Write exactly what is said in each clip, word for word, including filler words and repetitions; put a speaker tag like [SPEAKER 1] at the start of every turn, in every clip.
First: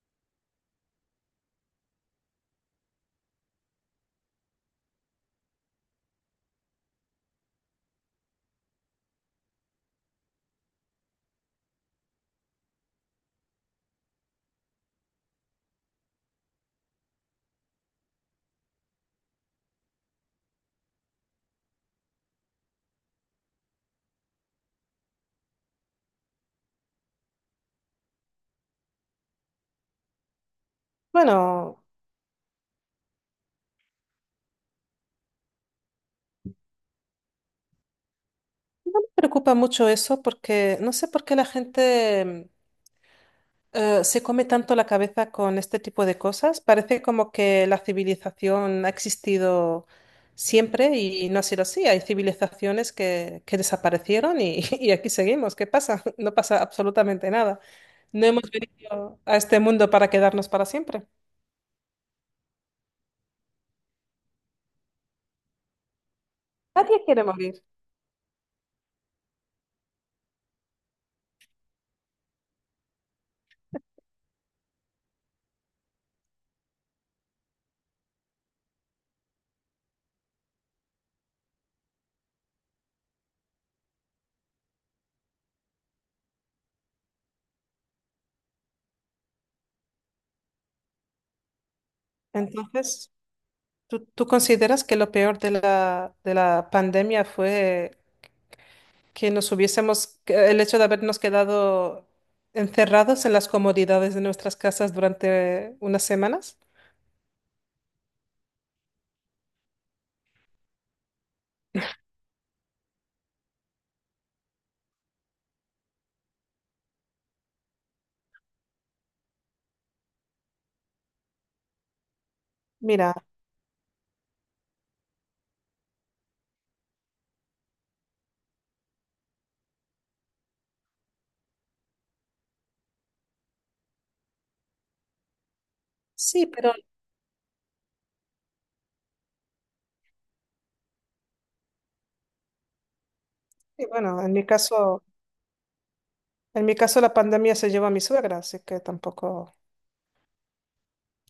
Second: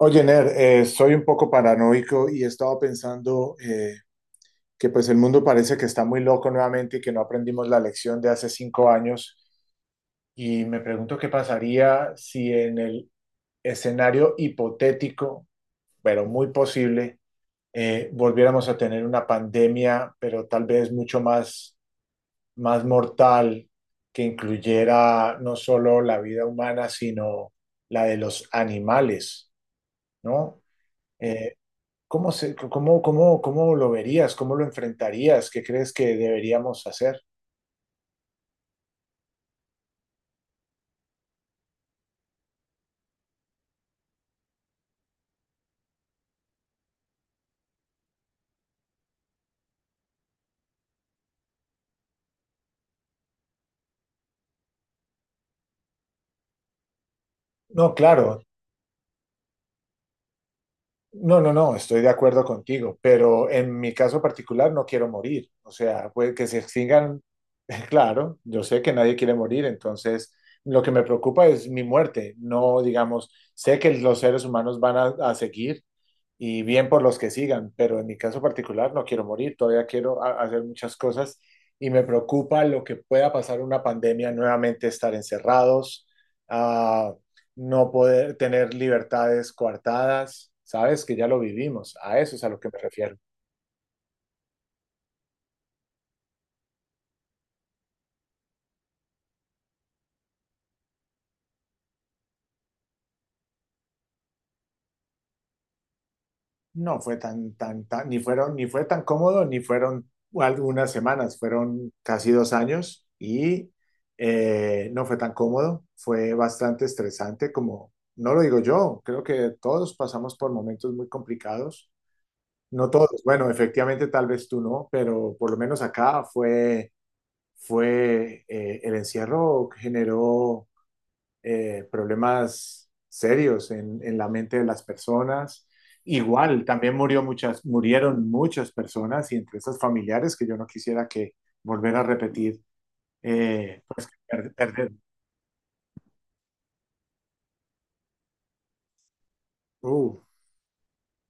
[SPEAKER 1] Oye, Ner, eh, soy un poco paranoico y he estado pensando eh, que pues el mundo parece que está muy loco nuevamente y que no aprendimos la lección de hace cinco años. Y me pregunto qué pasaría si en el escenario hipotético, pero muy posible, eh, volviéramos a tener una pandemia, pero tal vez mucho más, más mortal, que incluyera no solo la vida humana, sino la de los animales, ¿no? Eh,
[SPEAKER 2] Bueno,
[SPEAKER 1] ¿Cómo se, cómo, cómo, cómo lo verías? ¿Cómo lo enfrentarías? ¿Qué crees que deberíamos hacer?
[SPEAKER 2] no me preocupa mucho eso porque no sé por qué la gente eh, se come tanto la cabeza con este tipo de cosas. Parece como que la civilización ha existido siempre y no ha sido así. Hay civilizaciones que, que desaparecieron y, y aquí seguimos. ¿Qué pasa? No pasa absolutamente nada.
[SPEAKER 1] No,
[SPEAKER 2] No
[SPEAKER 1] claro,
[SPEAKER 2] hemos venido a este mundo para quedarnos para siempre.
[SPEAKER 1] no, no, no, estoy de acuerdo contigo, pero en mi caso particular no quiero morir. O sea, pues que se
[SPEAKER 2] Nadie
[SPEAKER 1] extingan,
[SPEAKER 2] quiere morir.
[SPEAKER 1] claro, yo sé que nadie quiere morir, entonces lo que me preocupa es mi muerte. No, digamos, sé que los seres humanos van a, a seguir y bien por los que sigan, pero en mi caso particular no quiero morir, todavía quiero ha- hacer muchas cosas y me preocupa lo que pueda pasar una pandemia, nuevamente estar encerrados, ah, no poder tener libertades coartadas, sabes que ya lo vivimos, a eso es a lo que me
[SPEAKER 2] Entonces,
[SPEAKER 1] refiero.
[SPEAKER 2] ¿tú, tú consideras que lo peor de la, de la pandemia fue que nos hubiésemos, que el hecho de habernos quedado encerrados en las comodidades de nuestras casas durante unas semanas.
[SPEAKER 1] No fue tan, tan, tan, ni fueron, ni fue tan cómodo, ni fueron algunas semanas, fueron casi dos años y eh, no fue tan cómodo, fue bastante estresante, como no lo digo yo, creo que todos pasamos por momentos muy complicados, no
[SPEAKER 2] Mira,
[SPEAKER 1] todos, bueno, efectivamente tal vez tú no, pero por lo menos acá fue, fue, eh, el encierro generó eh, problemas serios en, en la mente de las personas.
[SPEAKER 2] sí,
[SPEAKER 1] Igual,
[SPEAKER 2] pero
[SPEAKER 1] también murió muchas, murieron muchas personas y entre esas familiares que yo no quisiera que volver a repetir, eh,
[SPEAKER 2] sí,
[SPEAKER 1] pues
[SPEAKER 2] bueno, en mi
[SPEAKER 1] per- perder.
[SPEAKER 2] caso, en mi caso la pandemia se llevó a mi suegra, así que tampoco,
[SPEAKER 1] Uh.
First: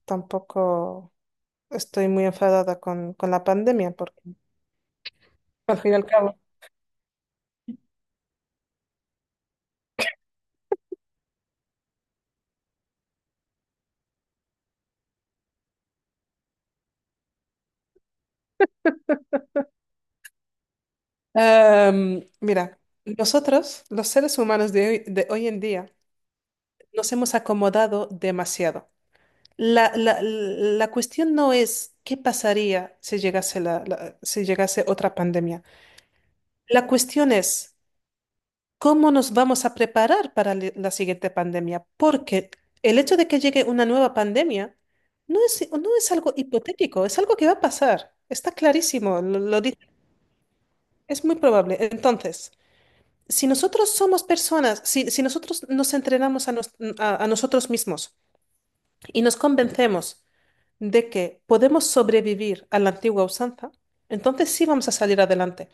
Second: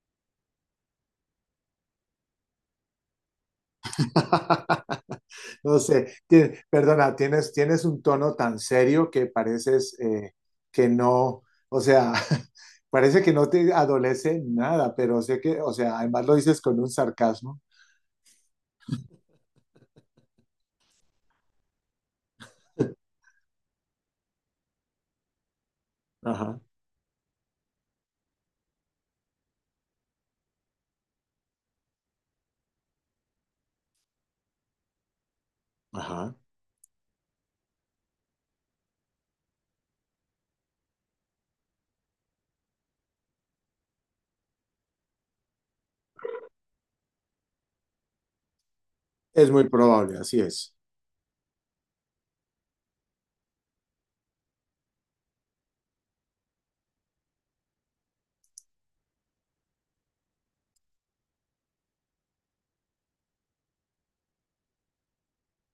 [SPEAKER 2] tampoco estoy muy enfadada con, con la pandemia, porque al
[SPEAKER 1] No
[SPEAKER 2] fin y al
[SPEAKER 1] sé,
[SPEAKER 2] cabo.
[SPEAKER 1] ti- perdona, tienes, tienes un tono tan serio que pareces eh, que no, o sea, parece que no te adolece nada, pero sé que, o sea, además lo dices con un sarcasmo.
[SPEAKER 2] Em, mira, nosotros, los seres humanos de hoy, de hoy en día,
[SPEAKER 1] Ajá,
[SPEAKER 2] nos hemos acomodado demasiado. La, la- la cuestión no es qué pasaría si llegase la, la- si llegase otra pandemia.
[SPEAKER 1] ajá.
[SPEAKER 2] La cuestión es cómo nos vamos a preparar para li- la siguiente pandemia, porque el hecho de que llegue una nueva pandemia no es, no es algo hipotético, es algo que va a pasar. Está clarísimo, lo,
[SPEAKER 1] Es
[SPEAKER 2] lo
[SPEAKER 1] muy
[SPEAKER 2] dice,
[SPEAKER 1] probable, así es,
[SPEAKER 2] es muy probable. Entonces, si nosotros somos personas, si, si nosotros nos entrenamos a nos- a a nosotros mismos y nos convencemos de que podemos sobrevivir a la antigua usanza, entonces sí vamos a salir adelante.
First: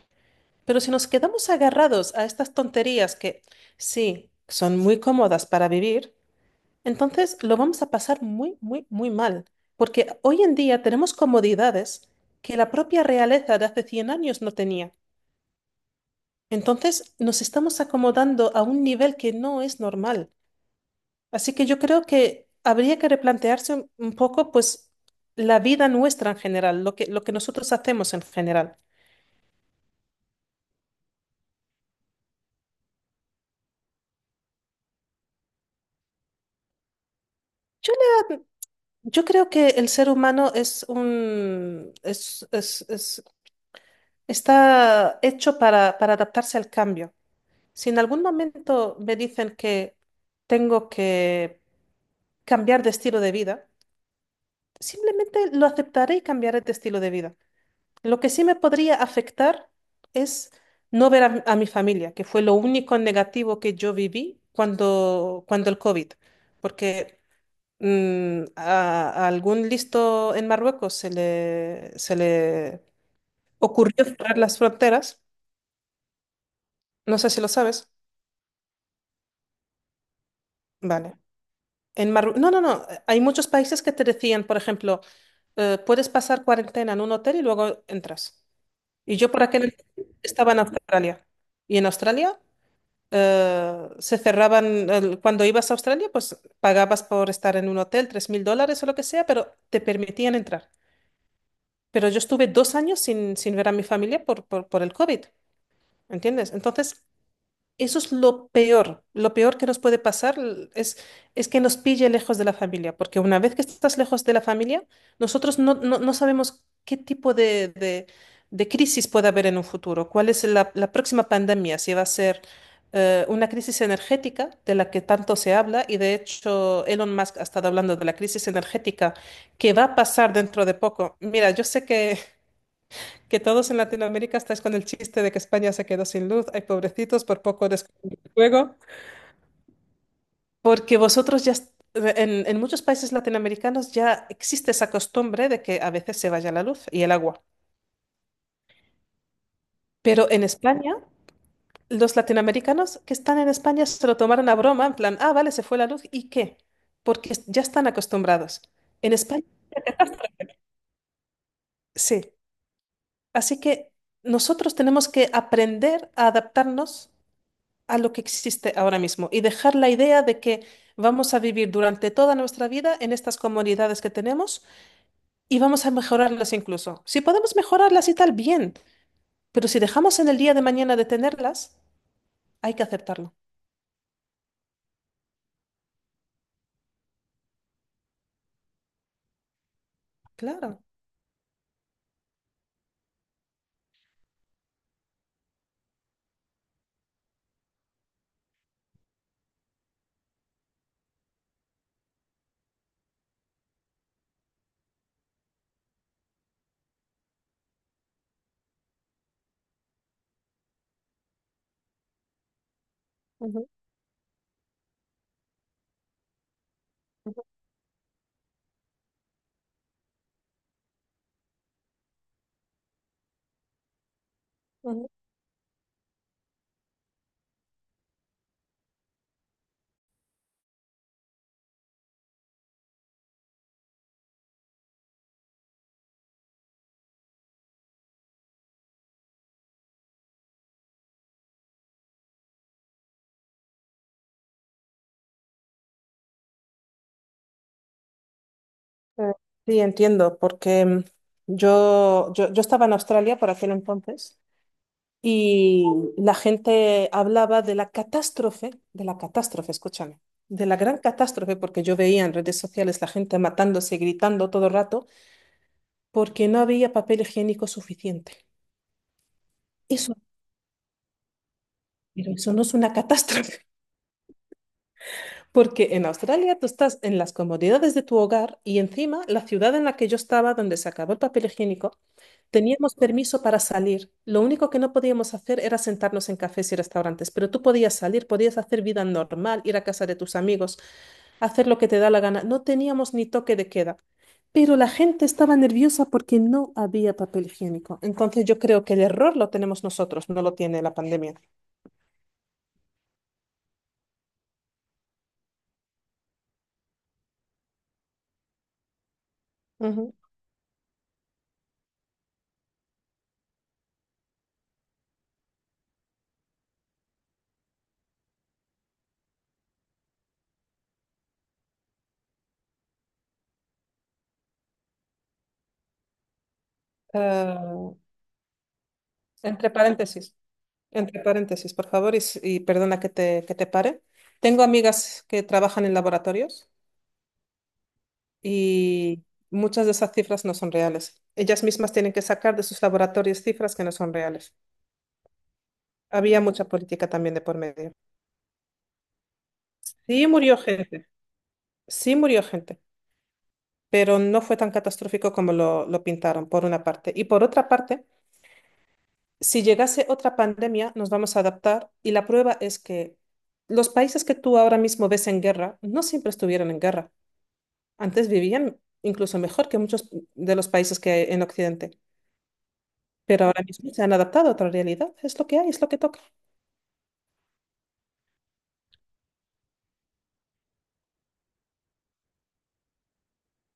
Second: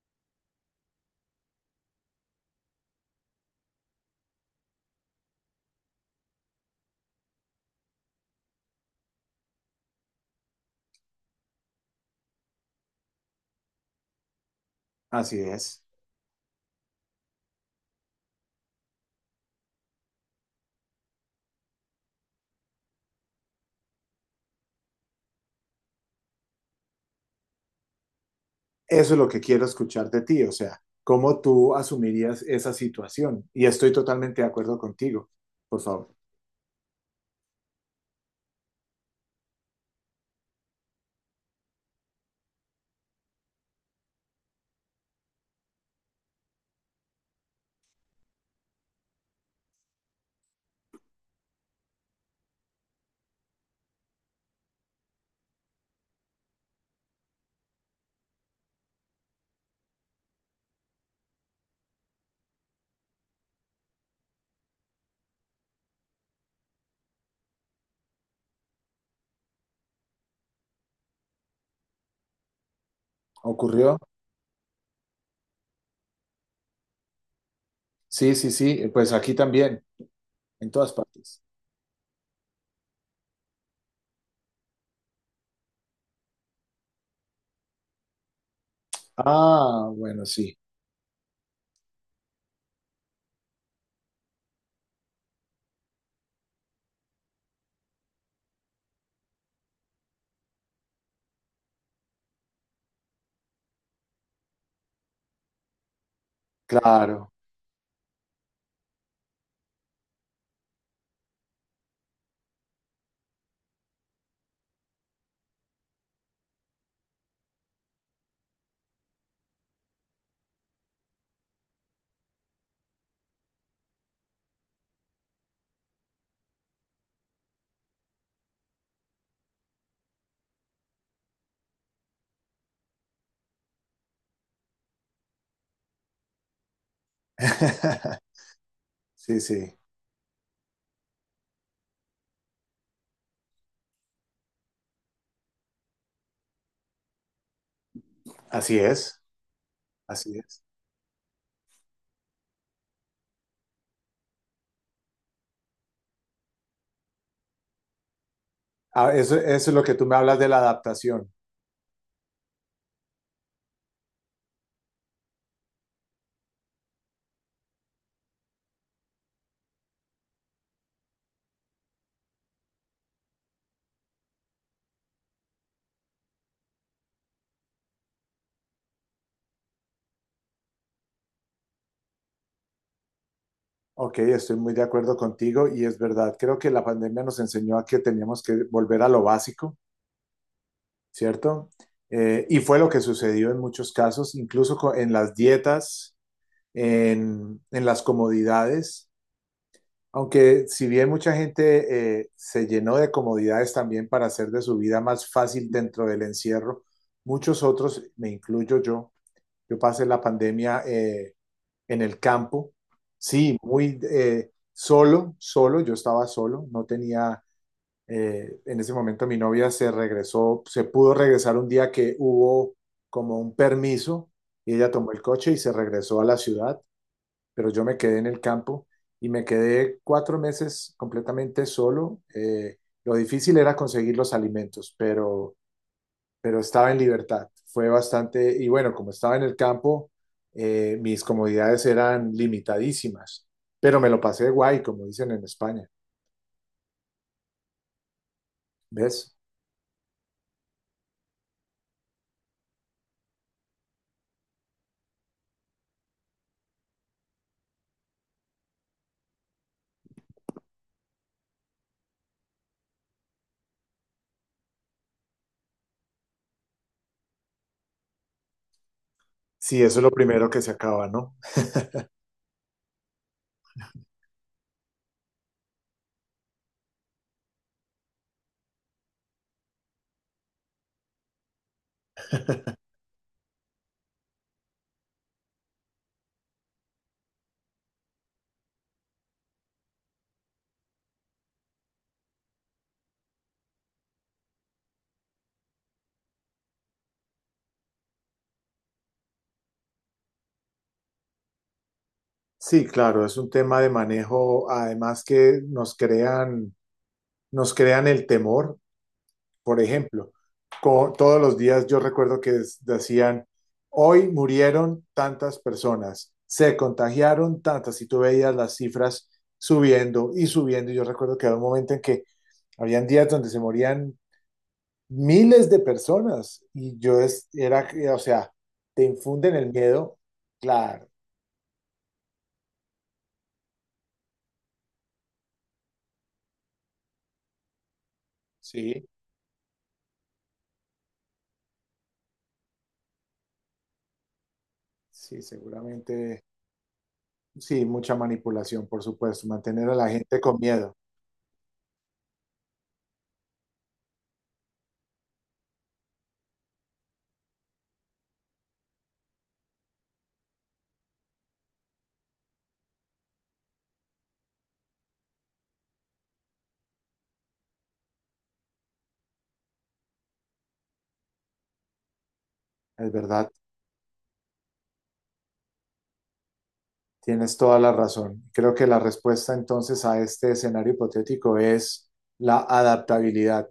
[SPEAKER 2] Pero si nos quedamos agarrados a estas tonterías que sí son muy cómodas para vivir, entonces lo vamos a pasar muy, muy, muy mal. Porque hoy en día tenemos comodidades que la propia realeza de hace cien años no tenía.
[SPEAKER 1] así es.
[SPEAKER 2] Entonces nos estamos acomodando a un nivel que no es normal. Así que yo creo que habría que replantearse un un poco, pues, la vida nuestra en general, lo que, lo que nosotros hacemos en general.
[SPEAKER 1] Eso es lo que quiero escuchar de ti, o sea, cómo tú asumirías esa situación. Y estoy totalmente de acuerdo contigo, por favor.
[SPEAKER 2] Yo, le- yo creo que el ser humano es un, es, es- es- está hecho para, para adaptarse al cambio. Si en algún momento me dicen que tengo que cambiar de estilo de vida, simplemente lo aceptaré y cambiaré de estilo de vida. Lo que sí me podría afectar es no ver a, a mi familia, que fue lo único negativo que yo viví cuando, cuando el COVID, porque mm, a, a algún listo en Marruecos se le, se le
[SPEAKER 1] ¿Ocurrió?
[SPEAKER 2] ocurrió cerrar las fronteras, no sé si lo sabes,
[SPEAKER 1] Sí, sí, sí, pues aquí también, en todas
[SPEAKER 2] vale.
[SPEAKER 1] partes.
[SPEAKER 2] En Marru- no, no, no, hay muchos países que te decían, por ejemplo, eh, puedes pasar cuarentena en un hotel y luego entras. Y yo por aquel
[SPEAKER 1] Ah,
[SPEAKER 2] entonces
[SPEAKER 1] bueno,
[SPEAKER 2] estaba
[SPEAKER 1] sí,
[SPEAKER 2] en Australia. Y en Australia eh, se cerraban, el- cuando ibas a Australia, pues pagabas por estar en un hotel tres mil dólares o lo que sea, pero te permitían entrar. Pero yo estuve dos años sin, sin ver a mi familia por, por, por el COVID, ¿entiendes? Entonces,
[SPEAKER 1] claro.
[SPEAKER 2] eso es lo peor, lo peor que nos puede pasar l- es, es que nos pille lejos de la familia, porque una vez que estás lejos de la familia, nosotros no, no, no sabemos qué tipo de, de- de crisis puede haber en un futuro, cuál es la, la próxima pandemia, si va a ser eh, una crisis energética de la que tanto se habla, y de hecho Elon Musk ha estado hablando de la crisis energética que va a pasar dentro de poco. Mira, yo sé que que todos en Latinoamérica estáis con el chiste de que España se quedó sin luz. Ay, pobrecitos, por poco descubren el fuego.
[SPEAKER 1] Sí, sí,
[SPEAKER 2] Porque vosotros ya, est- en, en muchos países latinoamericanos ya existe esa costumbre de que a veces se vaya la luz y el agua.
[SPEAKER 1] así es,
[SPEAKER 2] Pero
[SPEAKER 1] así
[SPEAKER 2] en
[SPEAKER 1] es.
[SPEAKER 2] España, los latinoamericanos que están en España se lo tomaron a broma, en plan, ah, vale, se fue la luz, ¿y qué? Porque es- ya están acostumbrados.
[SPEAKER 1] Ah,
[SPEAKER 2] En
[SPEAKER 1] eso,
[SPEAKER 2] España,
[SPEAKER 1] eso es lo que tú me hablas de la adaptación.
[SPEAKER 2] sí. Así que nosotros tenemos que aprender a adaptarnos a lo que existe ahora mismo y dejar la idea de que vamos a vivir durante toda nuestra vida en estas comunidades que tenemos y vamos a mejorarlas incluso. Si podemos mejorarlas y tal, bien, pero si dejamos en el día de mañana de tenerlas, hay que aceptarlo.
[SPEAKER 1] Ok, estoy muy de acuerdo contigo y es verdad, creo que la pandemia nos enseñó a que teníamos que volver a lo básico.
[SPEAKER 2] Claro.
[SPEAKER 1] ¿Cierto? Eh, y fue lo que sucedió en muchos casos, incluso co- en las dietas, en, en las comodidades, aunque si bien mucha gente eh, se llenó de comodidades también para hacer de su vida más fácil dentro del encierro, muchos otros, me incluyo yo, yo pasé la pandemia eh, en el campo, sí,
[SPEAKER 2] Ujú,
[SPEAKER 1] muy eh, solo, solo, yo estaba solo, no tenía
[SPEAKER 2] ujú,
[SPEAKER 1] eh, en ese momento mi novia se regresó, se pudo regresar un día que hubo como un permiso y ella
[SPEAKER 2] ujú.
[SPEAKER 1] tomó el coche y se regresó a la ciudad, pero yo me quedé en el campo y me quedé cuatro meses completamente solo. Eh, lo difícil era conseguir los alimentos, pero, pero, estaba en libertad. Fue bastante, y bueno, como estaba en el campo, eh, mis comodidades eran limitadísimas, pero me lo pasé guay, como dicen en España.
[SPEAKER 2] Eh,
[SPEAKER 1] ¿Ves?
[SPEAKER 2] Sí, entiendo, porque mm, yo, yo, yo estaba en Australia por aquel entonces. Y la gente hablaba de la catástrofe, de la catástrofe, escúchame, de la gran catástrofe, porque yo veía en redes sociales la gente matándose, gritando todo el rato, porque no había papel higiénico suficiente.
[SPEAKER 1] Sí, eso es
[SPEAKER 2] Eso,
[SPEAKER 1] lo primero que se acaba, ¿no?
[SPEAKER 2] pero eso no es una catástrofe, porque en Australia tú estás en las comodidades de tu hogar y encima la ciudad en la que yo estaba, donde se acabó el papel higiénico, teníamos permiso para salir. Lo único que no podíamos hacer era sentarnos en cafés y restaurantes, pero tú podías salir, podías hacer vida normal, ir a casa de tus amigos, hacer lo que te da la gana. No teníamos ni toque de queda. Pero la gente estaba nerviosa porque no había papel higiénico. Entonces yo creo que el error lo tenemos nosotros, no lo tiene la pandemia.
[SPEAKER 1] Sí, claro, es un tema de manejo, además que nos crean, nos crean el temor. Por
[SPEAKER 2] Ujú.
[SPEAKER 1] ejemplo, co- todos los días yo recuerdo que es- decían, hoy murieron tantas personas, se contagiaron tantas, y tú veías las cifras subiendo y subiendo. Y yo recuerdo que había un momento en que habían días donde se morían miles de personas y yo es, era,
[SPEAKER 2] Eh,
[SPEAKER 1] o sea, te infunden
[SPEAKER 2] entre
[SPEAKER 1] el miedo,
[SPEAKER 2] paréntesis,
[SPEAKER 1] claro,
[SPEAKER 2] entre paréntesis, por favor, y, s- y perdona que te, que te pare. Tengo amigas que trabajan en laboratorios
[SPEAKER 1] sí,
[SPEAKER 2] y muchas de esas cifras no son reales. Ellas mismas tienen que sacar de sus laboratorios cifras que no son reales.
[SPEAKER 1] sí,
[SPEAKER 2] Había
[SPEAKER 1] seguramente.
[SPEAKER 2] mucha política también de por
[SPEAKER 1] Sí,
[SPEAKER 2] medio.
[SPEAKER 1] mucha manipulación, por supuesto, mantener a la
[SPEAKER 2] Sí
[SPEAKER 1] gente
[SPEAKER 2] murió
[SPEAKER 1] con miedo,
[SPEAKER 2] gente, sí murió gente, pero no fue tan catastrófico como lo, lo pintaron, por una parte. Y por otra parte, si llegase otra pandemia, nos vamos a adaptar y la prueba es que los países que tú ahora mismo ves en guerra no siempre estuvieron en guerra. Antes vivían incluso mejor que muchos de los países que hay en Occidente.
[SPEAKER 1] es
[SPEAKER 2] Pero
[SPEAKER 1] verdad,
[SPEAKER 2] ahora mismo se han adaptado a otra realidad. Es lo que hay, es lo que toca.
[SPEAKER 1] tienes toda la razón. Creo que la respuesta entonces a este escenario hipotético es la adaptabilidad,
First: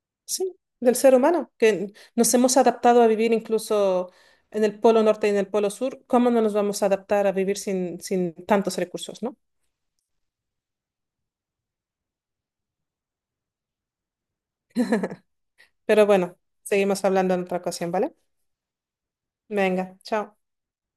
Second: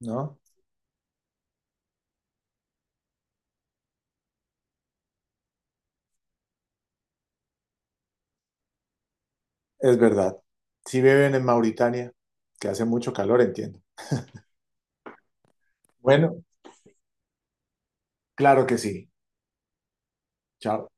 [SPEAKER 1] ¿no?
[SPEAKER 2] Sí, del ser humano, que nos hemos adaptado a vivir incluso en el polo norte y en el polo sur. ¿Cómo no nos vamos a adaptar a vivir sin, sin tantos recursos, no?
[SPEAKER 1] Es verdad. Si viven en Mauritania, que hace mucho calor, entiendo.
[SPEAKER 2] Pero bueno,
[SPEAKER 1] Bueno,
[SPEAKER 2] seguimos hablando en otra ocasión, ¿vale?
[SPEAKER 1] claro que sí.
[SPEAKER 2] Venga, chao.
[SPEAKER 1] Chao.